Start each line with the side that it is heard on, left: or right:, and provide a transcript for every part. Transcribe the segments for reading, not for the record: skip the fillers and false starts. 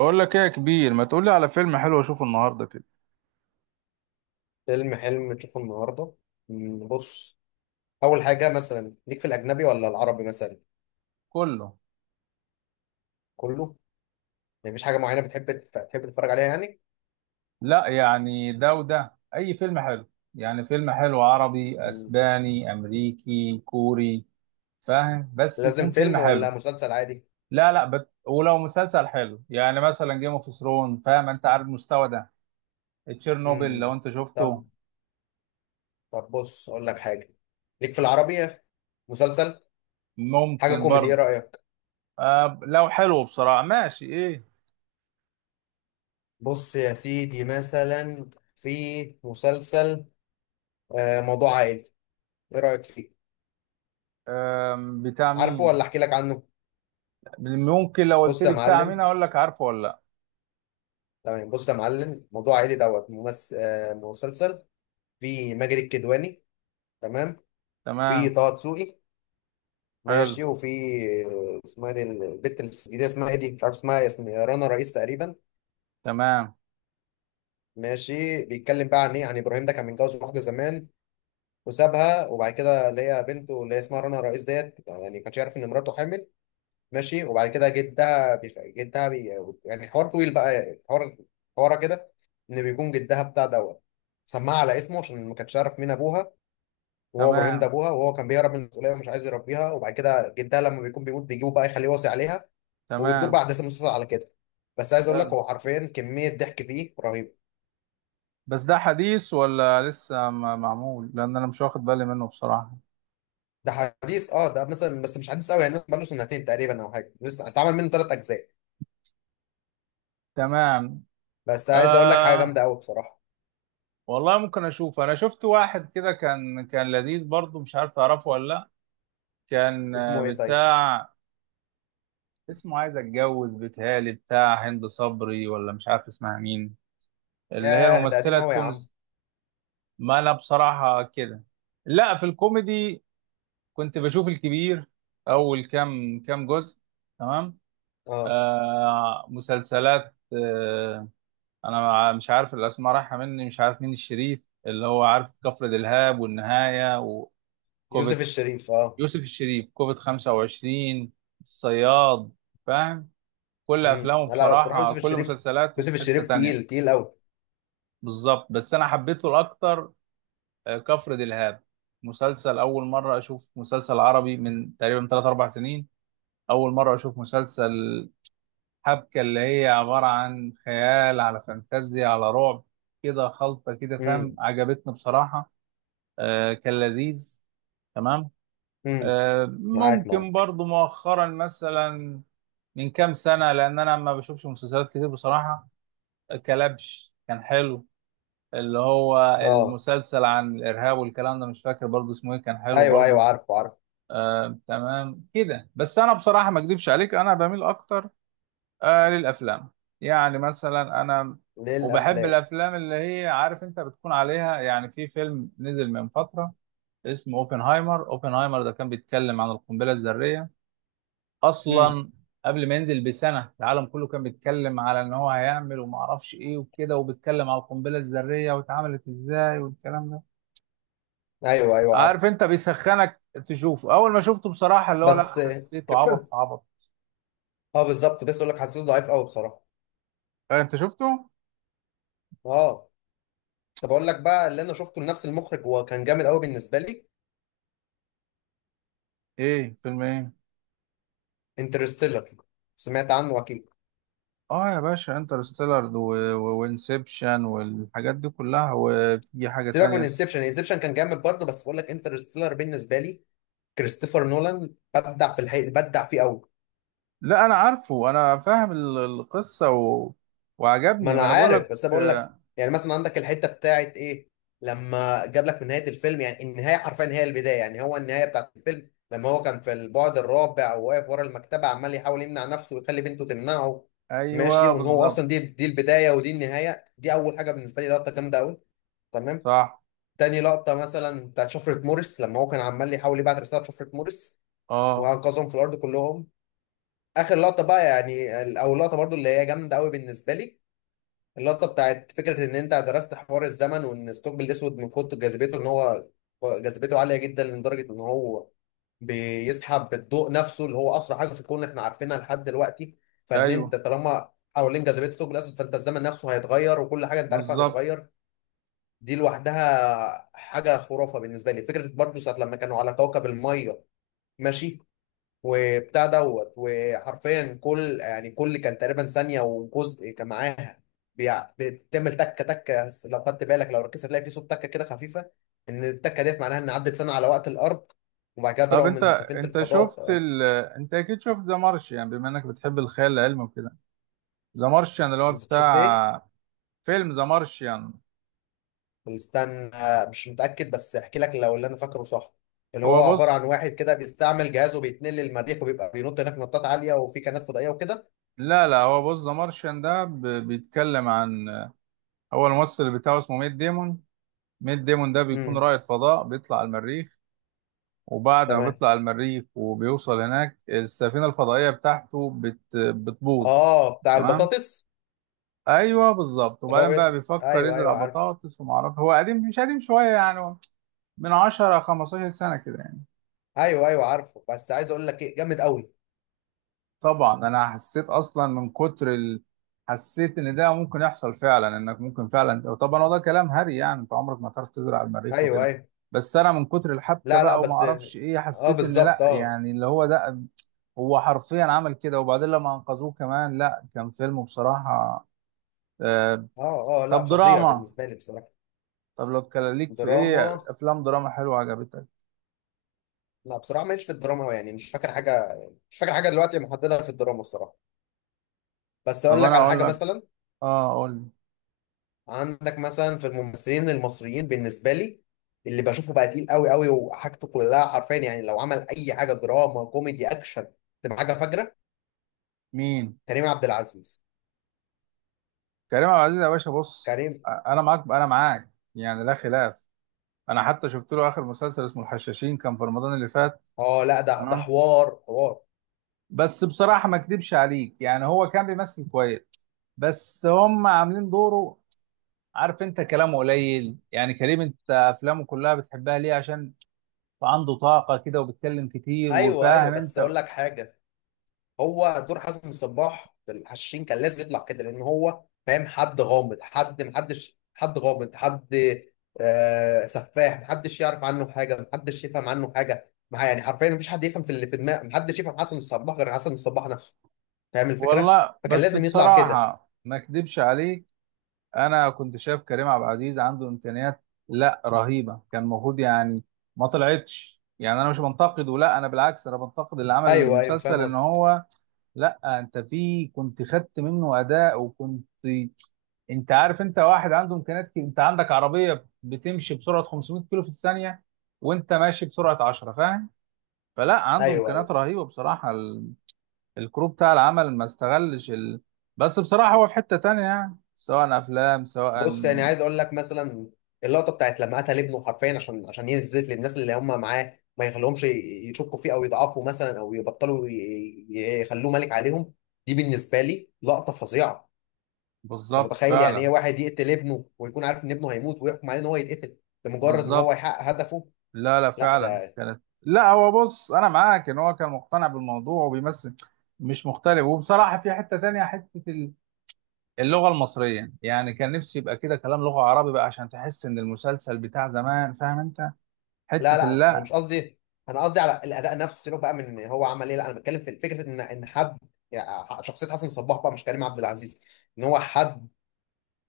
right: بقول لك ايه يا كبير؟ ما تقول لي على فيلم حلو اشوفه النهارده كده.
left: فيلم حلم تشوفه النهارده؟ بص، اول حاجه مثلا ليك في الاجنبي ولا العربي مثلا؟
right: كله.
left: كله. يعني مفيش حاجه معينه بتحب تف- تحب تتفرج عليها يعني؟
right: لا يعني ده وده، اي فيلم حلو. يعني فيلم حلو عربي،
left: مم.
right: اسباني، امريكي، كوري، فاهم؟ بس يكون
left: لازم
right: فيلم
left: فيلم ولا
right: حلو.
left: مسلسل عادي؟
right: لا لا ولو مسلسل حلو، يعني مثلا جيم اوف ثرون، فاهم انت عارف المستوى ده؟ تشيرنوبل
left: مم.
right: لو انت
left: طب
right: شفته.
left: طب بص، اقول لك حاجه. ليك في العربي مسلسل، حاجه
right: ممكن
left: كوميدي، ايه
right: برضه.
left: رايك؟
right: آه لو حلو بصراحة، ماشي، ايه؟
left: بص يا سيدي، مثلا في مسلسل، موضوع عائلي، ايه رايك فيه؟
right: آه. بتاع
left: عارفه
right: مين؟
left: ولا احكي لك عنه؟
right: ممكن، لو قلت
left: بص يا
right: لي بتاع مين
left: معلم.
right: اقول لك عارفه ولا لا.
left: تمام، بص يا معلم، موضوع عائلي دوت ممثل. مسلسل، في ماجد الكدواني، تمام. في
right: تمام.
left: طه دسوقي،
right: حلو.
left: ماشي. وفي، اسمها دي البت الجديده، اسمها ايه دي، مش عارف اسمها، يا رنا رئيس تقريبا.
right: تمام.
left: ماشي، بيتكلم بقى عن ايه؟ عن ابراهيم ده، كان متجوز واحده زمان وسابها، وبعد كده اللي هي بنته، اللي هي اسمها رنا رئيس ديت، يعني ما كانش يعرف ان مراته حامل. ماشي، وبعد كده جدها بيخ... جدها بي... يعني حوار طويل بقى، حوار، حوارها كده. ان بيكون جدها بتاع دوت سماها على اسمه، عشان ما كانش يعرف مين ابوها، وهو ابراهيم ده
right: تمام.
left: ابوها، وهو كان بيهرب من المسؤوليه ومش عايز يربيها. وبعد كده جدها لما بيكون بيموت بيجيبه بقى يخليه وصي عليها. وبتدور بقى
right: تمام.
left: احداث المسلسل على كده. بس عايز اقول لك،
right: حلو.
left: هو حرفيا كميه ضحك فيه رهيبه.
right: بس ده حديث ولا لسه معمول؟ لان انا مش واخد بالي منه بصراحة.
left: ده حديث؟ اه ده مثلا، بس مش حديث قوي، يعني بقاله سنتين تقريبا او حاجه، لسه اتعمل منه ثلاث اجزاء.
right: تمام.
left: بس عايز اقول لك حاجه جامده
right: آه
left: قوي بصراحه.
right: والله ممكن اشوف. انا شفت واحد كده كان لذيذ برضه، مش عارف تعرفه ولا لا. كان آه،
left: اسمه ايه طيب؟
right: بتاع. اسمه عايز اتجوز، بيتهيألي بتاع هند صبري ولا مش عارف اسمها مين، اللي هي
left: ياه، ده
right: الممثلة
left: قديم قوي يا عم.
right: التونس. ما انا بصراحة كده. لا، في الكوميدي كنت بشوف الكبير، اول كام جزء. تمام.
left: اه،
right: آه مسلسلات آه. انا مش عارف الاسماء رايحه مني، مش عارف مين الشريف اللي هو عارف كفر دلهاب والنهايه
left: يوسف
right: وكوفيد.
left: الشريف، اه.
right: يوسف الشريف كوفيد 25، الصياد، فاهم؟ كل افلامه
left: لا لا، بصراحه
right: بصراحه،
left: يوسف
right: كل
left: الشريف،
right: مسلسلاته
left: يوسف
right: في حته
left: الشريف تقيل
right: تانية.
left: تقيل قوي.
right: بالظبط، بس انا حبيته الاكتر آه، كفر دلهاب مسلسل. اول مره اشوف مسلسل عربي من تقريبا 3 4 سنين. اول مره اشوف مسلسل حبكة اللي هي عبارة عن خيال على فانتازيا على رعب، كده خلطة كده فاهم،
left: امم.
right: عجبتني بصراحة. آه كان لذيذ. تمام.
left: امم.
right: آه
left: معاك
right: ممكن
left: معاك.
right: برضو مؤخرا مثلا، من كام سنة، لأن أنا ما بشوفش مسلسلات كتير بصراحة. كلبش كان حلو، اللي هو
left: اه،
right: المسلسل عن الإرهاب والكلام ده. مش فاكر برضو اسمه إيه، كان حلو
left: ايوه ايوه،
right: برضو.
left: عارفه عارفه.
right: آه تمام كده. بس أنا بصراحة ما أكدبش عليك، أنا بميل أكتر آه للأفلام. يعني مثلا أنا وبحب
left: للافلام.
right: الأفلام اللي هي عارف أنت بتكون عليها. يعني في فيلم نزل من فترة اسمه أوبنهايمر. أوبنهايمر ده كان بيتكلم عن القنبلة الذرية
left: امم.
right: أصلا. قبل ما ينزل بسنة العالم كله كان بيتكلم على إن هو هيعمل وما أعرفش إيه وكده، وبيتكلم على القنبلة الذرية واتعملت إزاي والكلام ده.
left: ايوه ايوه،
right: عارف
left: عارف.
right: أنت بيسخنك تشوفه. أول ما شفته بصراحة اللي هو لا،
left: بس
right: حسيته عبط في عبط.
left: بالظبط، كنت لسه اقول لك، حسيته ضعيف قوي بصراحه.
right: آه، أنت شفته؟
left: اه. طب اقول لك بقى اللي انا شفته لنفس المخرج، وكان جامد قوي بالنسبه لي.
right: إيه فيلم إيه؟
left: انترستيلر، سمعت عنه اكيد؟
right: اه يا باشا انترستيلر وانسبشن والحاجات دي كلها، وفي حاجة
left: سيبك
right: تانية
left: من انسبشن، انسبشن كان جامد برضه، بس بقول لك انترستيلر بالنسبه لي. كريستوفر نولان بدع في الحقيقه، بدع فيه قوي.
right: لا انا عارفه، انا فاهم القصة
left: ما
right: وعجبني،
left: انا
right: ما انا بقول
left: عارف،
right: لك.
left: بس انا بقول لك، يعني مثلا عندك الحته بتاعت ايه، لما جاب لك في نهايه الفيلم، يعني النهايه حرفيا هي البدايه، يعني هو النهايه بتاعت الفيلم لما هو كان في البعد الرابع، وواقف ورا المكتبه عمال يحاول يمنع نفسه ويخلي بنته تمنعه. ماشي،
right: ايوه
left: وان هو
right: بالظبط.
left: اصلا دي البدايه، ودي النهايه، دي اول حاجه بالنسبه لي، لقطه جامده قوي. تمام.
right: صح.
left: تاني لقطه مثلا، بتاعت شفره موريس، لما هو كان عمال يحاول يبعت رساله شفره موريس،
right: اه.
left: وانقذهم في الارض كلهم. اخر لقطه بقى يعني، او اللقطه برضو اللي هي جامده قوي بالنسبه لي، اللقطة بتاعت فكرة إن أنت درست حوار الزمن، وإن الثقب الأسود من كتر جاذبيته، إن هو جاذبيته عالية جدا لدرجة إن هو بيسحب الضوء نفسه، اللي هو أسرع حاجة في الكون إحنا عارفينها لحد دلوقتي. فإن أنت
right: ايوه
left: طالما حوالين جاذبية الثقب الأسود، فأنت الزمن نفسه هيتغير، وكل حاجة أنت عارفها
right: بالظبط.
left: هتتغير. دي لوحدها حاجة خرافة بالنسبة لي. فكرة برضه ساعة لما كانوا على كوكب المية، ماشي، وبتاع دوت، وحرفيا كل كان تقريبا ثانية وجزء كان معاها بتعمل تكة تكة، بس لو خدت بالك، لو ركزت، هتلاقي في صوت تكة كده خفيفة، إن التكة ديت معناها إن عدت سنة على وقت الأرض. وبعد كده
right: طب
left: طلعوا
right: انت،
left: من سفينة
right: انت
left: الفضاء.
right: شفت ال... انت اكيد شفت ذا مارشيان بما انك بتحب الخيال العلمي وكده؟ ذا مارشيان اللي هو
left: شفت إيه؟
right: بتاع، فيلم ذا مارشيان.
left: استنى، مش متأكد، بس أحكي لك لو اللي أنا فاكره صح. اللي
right: هو
left: هو عبارة عن
right: بص
left: واحد كده بيستعمل جهازه بيتنقل للمريخ، وبيبقى بينط هناك نطات عالية، وفي كائنات فضائية وكده.
right: لا لا، هو بص، ذا مارشيان ده بيتكلم عن، هو الممثل بتاعه اسمه ميت ديمون. ميت ديمون ده بيكون
left: امم.
right: رائد فضاء بيطلع المريخ. وبعد ما
left: تمام.
right: بيطلع المريخ وبيوصل هناك السفينة الفضائية بتاعته بتبوظ.
left: اه، بتاع
right: تمام.
left: البطاطس.
right: ايوه بالظبط،
left: اللي هو
right: وبعدين بقى بيفكر
left: ايوه
right: يزرع
left: ايوه، عارف.
right: بطاطس. وما اعرف، هو قديم مش قديم، شوية يعني، من 10 15 سنة كده يعني.
left: ايوه ايوه، عارفه، بس عايز اقول لك ايه، جامد قوي.
right: طبعا انا حسيت اصلا من كتر حسيت ان ده ممكن يحصل فعلا، انك ممكن فعلا. طبعا هو ده كلام هري، يعني انت عمرك ما تعرف تزرع المريخ
left: ايوه
right: وكده،
left: ايوه.
right: بس انا من كتر الحبكه
left: لا لا،
right: بقى وما
left: بس.
right: اعرفش ايه
left: اه،
right: حسيت ان لا،
left: بالظبط اه.
right: يعني اللي هو ده هو حرفيا عمل كده. وبعدين لما انقذوه كمان، لا كان فيلم بصراحه. آه...
left: اه اه، لا
right: طب
left: فظيع
right: دراما،
left: بالنسبه لي بصراحه.
right: طب لو اتكلم ليك في
left: دراما؟
right: ايه، افلام دراما حلوه عجبتك؟
left: لا بصراحه، ماليش في الدراما أوي، يعني مش فاكر حاجه. مش فاكر حاجه دلوقتي محددها في الدراما بصراحه. بس
right: طب
left: اقول لك
right: انا
left: على
right: اقول
left: حاجه
right: لك.
left: مثلا.
right: اه اقول.
left: عندك مثلا في الممثلين المصريين، بالنسبه لي، اللي بشوفه بقى تقيل قوي قوي، وحاجته كلها حرفيا، يعني لو عمل اي حاجه دراما كوميدي اكشن تبقى حاجه فجره.
right: مين؟
left: كريم عبد العزيز.
right: كريم عبد العزيز يا باشا بص.
left: كريم.
right: انا معاك انا معاك، يعني لا خلاف. انا حتى شفت له اخر مسلسل اسمه الحشاشين كان في رمضان اللي فات.
left: اه لا، ده
right: تمام.
left: حوار، حوار.
right: بس بصراحه ما اكدبش عليك، يعني هو كان بيمثل كويس بس هم عاملين دوره. عارف انت كلامه قليل يعني. كريم انت افلامه كلها بتحبها ليه؟ عشان عنده طاقه كده وبيتكلم كتير
left: ايوه ايوه،
right: وفاهم
left: بس
right: انت.
left: اقول لك حاجه. هو دور حسن صباح في الحشاشين كان لازم يطلع كده، لان هو فاهم، حد غامض، حد محدش، حد غامض، حد، سفاح، محدش يعرف عنه حاجه، محدش يفهم عنه حاجه، يعني حرفيا مفيش حد يفهم في اللي في دماغه، محدش يفهم حسن الصباح غير حسن الصباح نفسه. فاهم الفكره؟
right: والله
left: فكان
right: بس
left: لازم يطلع كده.
right: بصراحه ما اكدبش عليك، انا كنت شايف كريم عبد العزيز عنده امكانيات لا رهيبه، كان المفروض يعني. ما طلعتش، يعني انا مش بنتقده، لا انا بالعكس انا بنتقد اللي عمل
left: ايوه ايوه،
right: المسلسل
left: فاهم
right: ان
left: قصدك.
right: هو. لا انت في كنت خدت منه اداء وكنت. انت عارف انت واحد عنده امكانيات، انت عندك عربيه بتمشي بسرعه 500 كيلو في الثانيه وانت ماشي بسرعه 10، فاهم؟ فلا عنده
left: ايوه ايوه.
right: امكانيات رهيبه بصراحه الكروب بتاع العمل ما استغلش بس بصراحه هو في حته تانيه، يعني سواء افلام سواء.
left: بص، يعني عايز اقول لك مثلا، اللقطه بتاعت لما قتل ابنه حرفيا، عشان يثبت للناس اللي هم معاه، ما يخليهمش يشكوا فيه، او يضعفوا مثلا، او يبطلوا يخلوه ملك عليهم. دي بالنسبه لي لقطه فظيعه. انت
right: بالظبط
left: متخيل يعني ايه
right: فعلا.
left: واحد يقتل ابنه، ويكون عارف ان ابنه هيموت، ويحكم عليه ان هو يتقتل، لمجرد ان هو
right: بالظبط.
left: يحقق هدفه؟
right: لا لا
left: لا.
right: فعلا
left: ده.
right: كانت، لا هو بص انا معاك ان هو كان مقتنع بالموضوع وبيمثل، مش مختلف. وبصراحه في حته تانية، حته اللغه المصريه، يعني كان نفسي يبقى كده كلام لغه عربي بقى عشان تحس ان المسلسل بتاع زمان، فاهم انت؟
left: لا
right: حته
left: لا، انا
right: اللأ.
left: مش قصدي، انا قصدي على الاداء نفسه، سيبك بقى من هو عمل ايه. لا انا بتكلم في فكره، ان حد، يعني شخصيه حسن صباح بقى مش كريم عبد العزيز، ان هو حد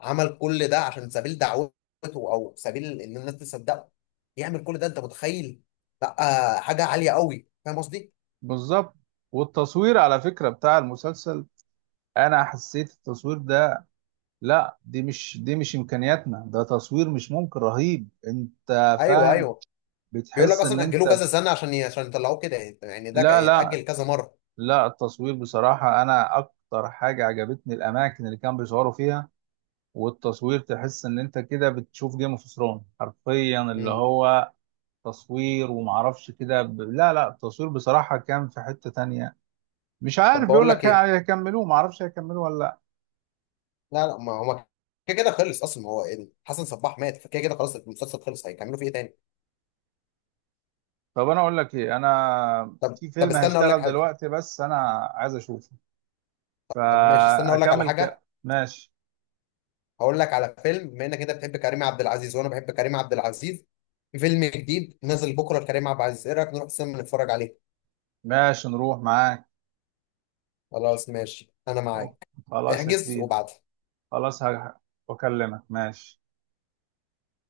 left: عمل كل ده عشان سبيل دعوته، او سبيل ان الناس تصدقه، يعمل كل ده، انت متخيل؟ لا. حاجه عاليه قوي، فاهم قصدي؟
right: بالظبط. والتصوير على فكره بتاع المسلسل، انا حسيت التصوير ده، لا دي مش، دي مش امكانياتنا، ده تصوير مش ممكن، رهيب انت
left: ايوه
right: فاهم؟
left: ايوه. بيقول لك
right: بتحس ان
left: اصلا
right: انت
left: اجلوه كذا
right: في...
left: سنه عشان عشان يطلعوه كده. يعني ده
right: لا
left: كان يتاجل
right: لا،
left: كذا مره.
right: لا التصوير بصراحة أنا أكتر حاجة عجبتني الأماكن اللي كانوا بيصوروا فيها. والتصوير تحس إن أنت كده بتشوف جيم اوف ثرونز حرفيا، اللي
left: مم.
right: هو تصوير ومعرفش كده لا لا، التصوير بصراحة كان في حتة تانية. مش
left: طب،
right: عارف بيقول
left: بقول لك
right: لك
left: ايه.
right: هيكملوه، معرفش هيكملوه ولا لأ.
left: لا لا، ما هو كده كده خلص اصلا، ما هو يعني حسن صباح مات، فكده كده خلاص المسلسل خلص، هيكملوا فيه ايه تاني؟
right: طب أنا أقول لك إيه، أنا
left: طب
right: في
left: طب
right: فيلم
left: استنى، اقول لك
right: هيشتغل
left: حاجه.
right: دلوقتي بس أنا عايز أشوفه
left: طب ماشي، استنى اقول لك على حاجه.
right: ماشي.
left: هقول لك على فيلم، بما انك انت بتحب كريم عبد العزيز، وانا بحب كريم عبد العزيز. في فيلم جديد نازل بكره لكريم عبد العزيز، ايه رايك نروح السينما نتفرج عليه؟
right: ماشي نروح معاك.
left: خلاص ماشي، انا
right: أوه.
left: معاك.
right: خلاص يا
left: احجز
right: كبير.
left: وبعد
right: خلاص هكلمك، ماشي.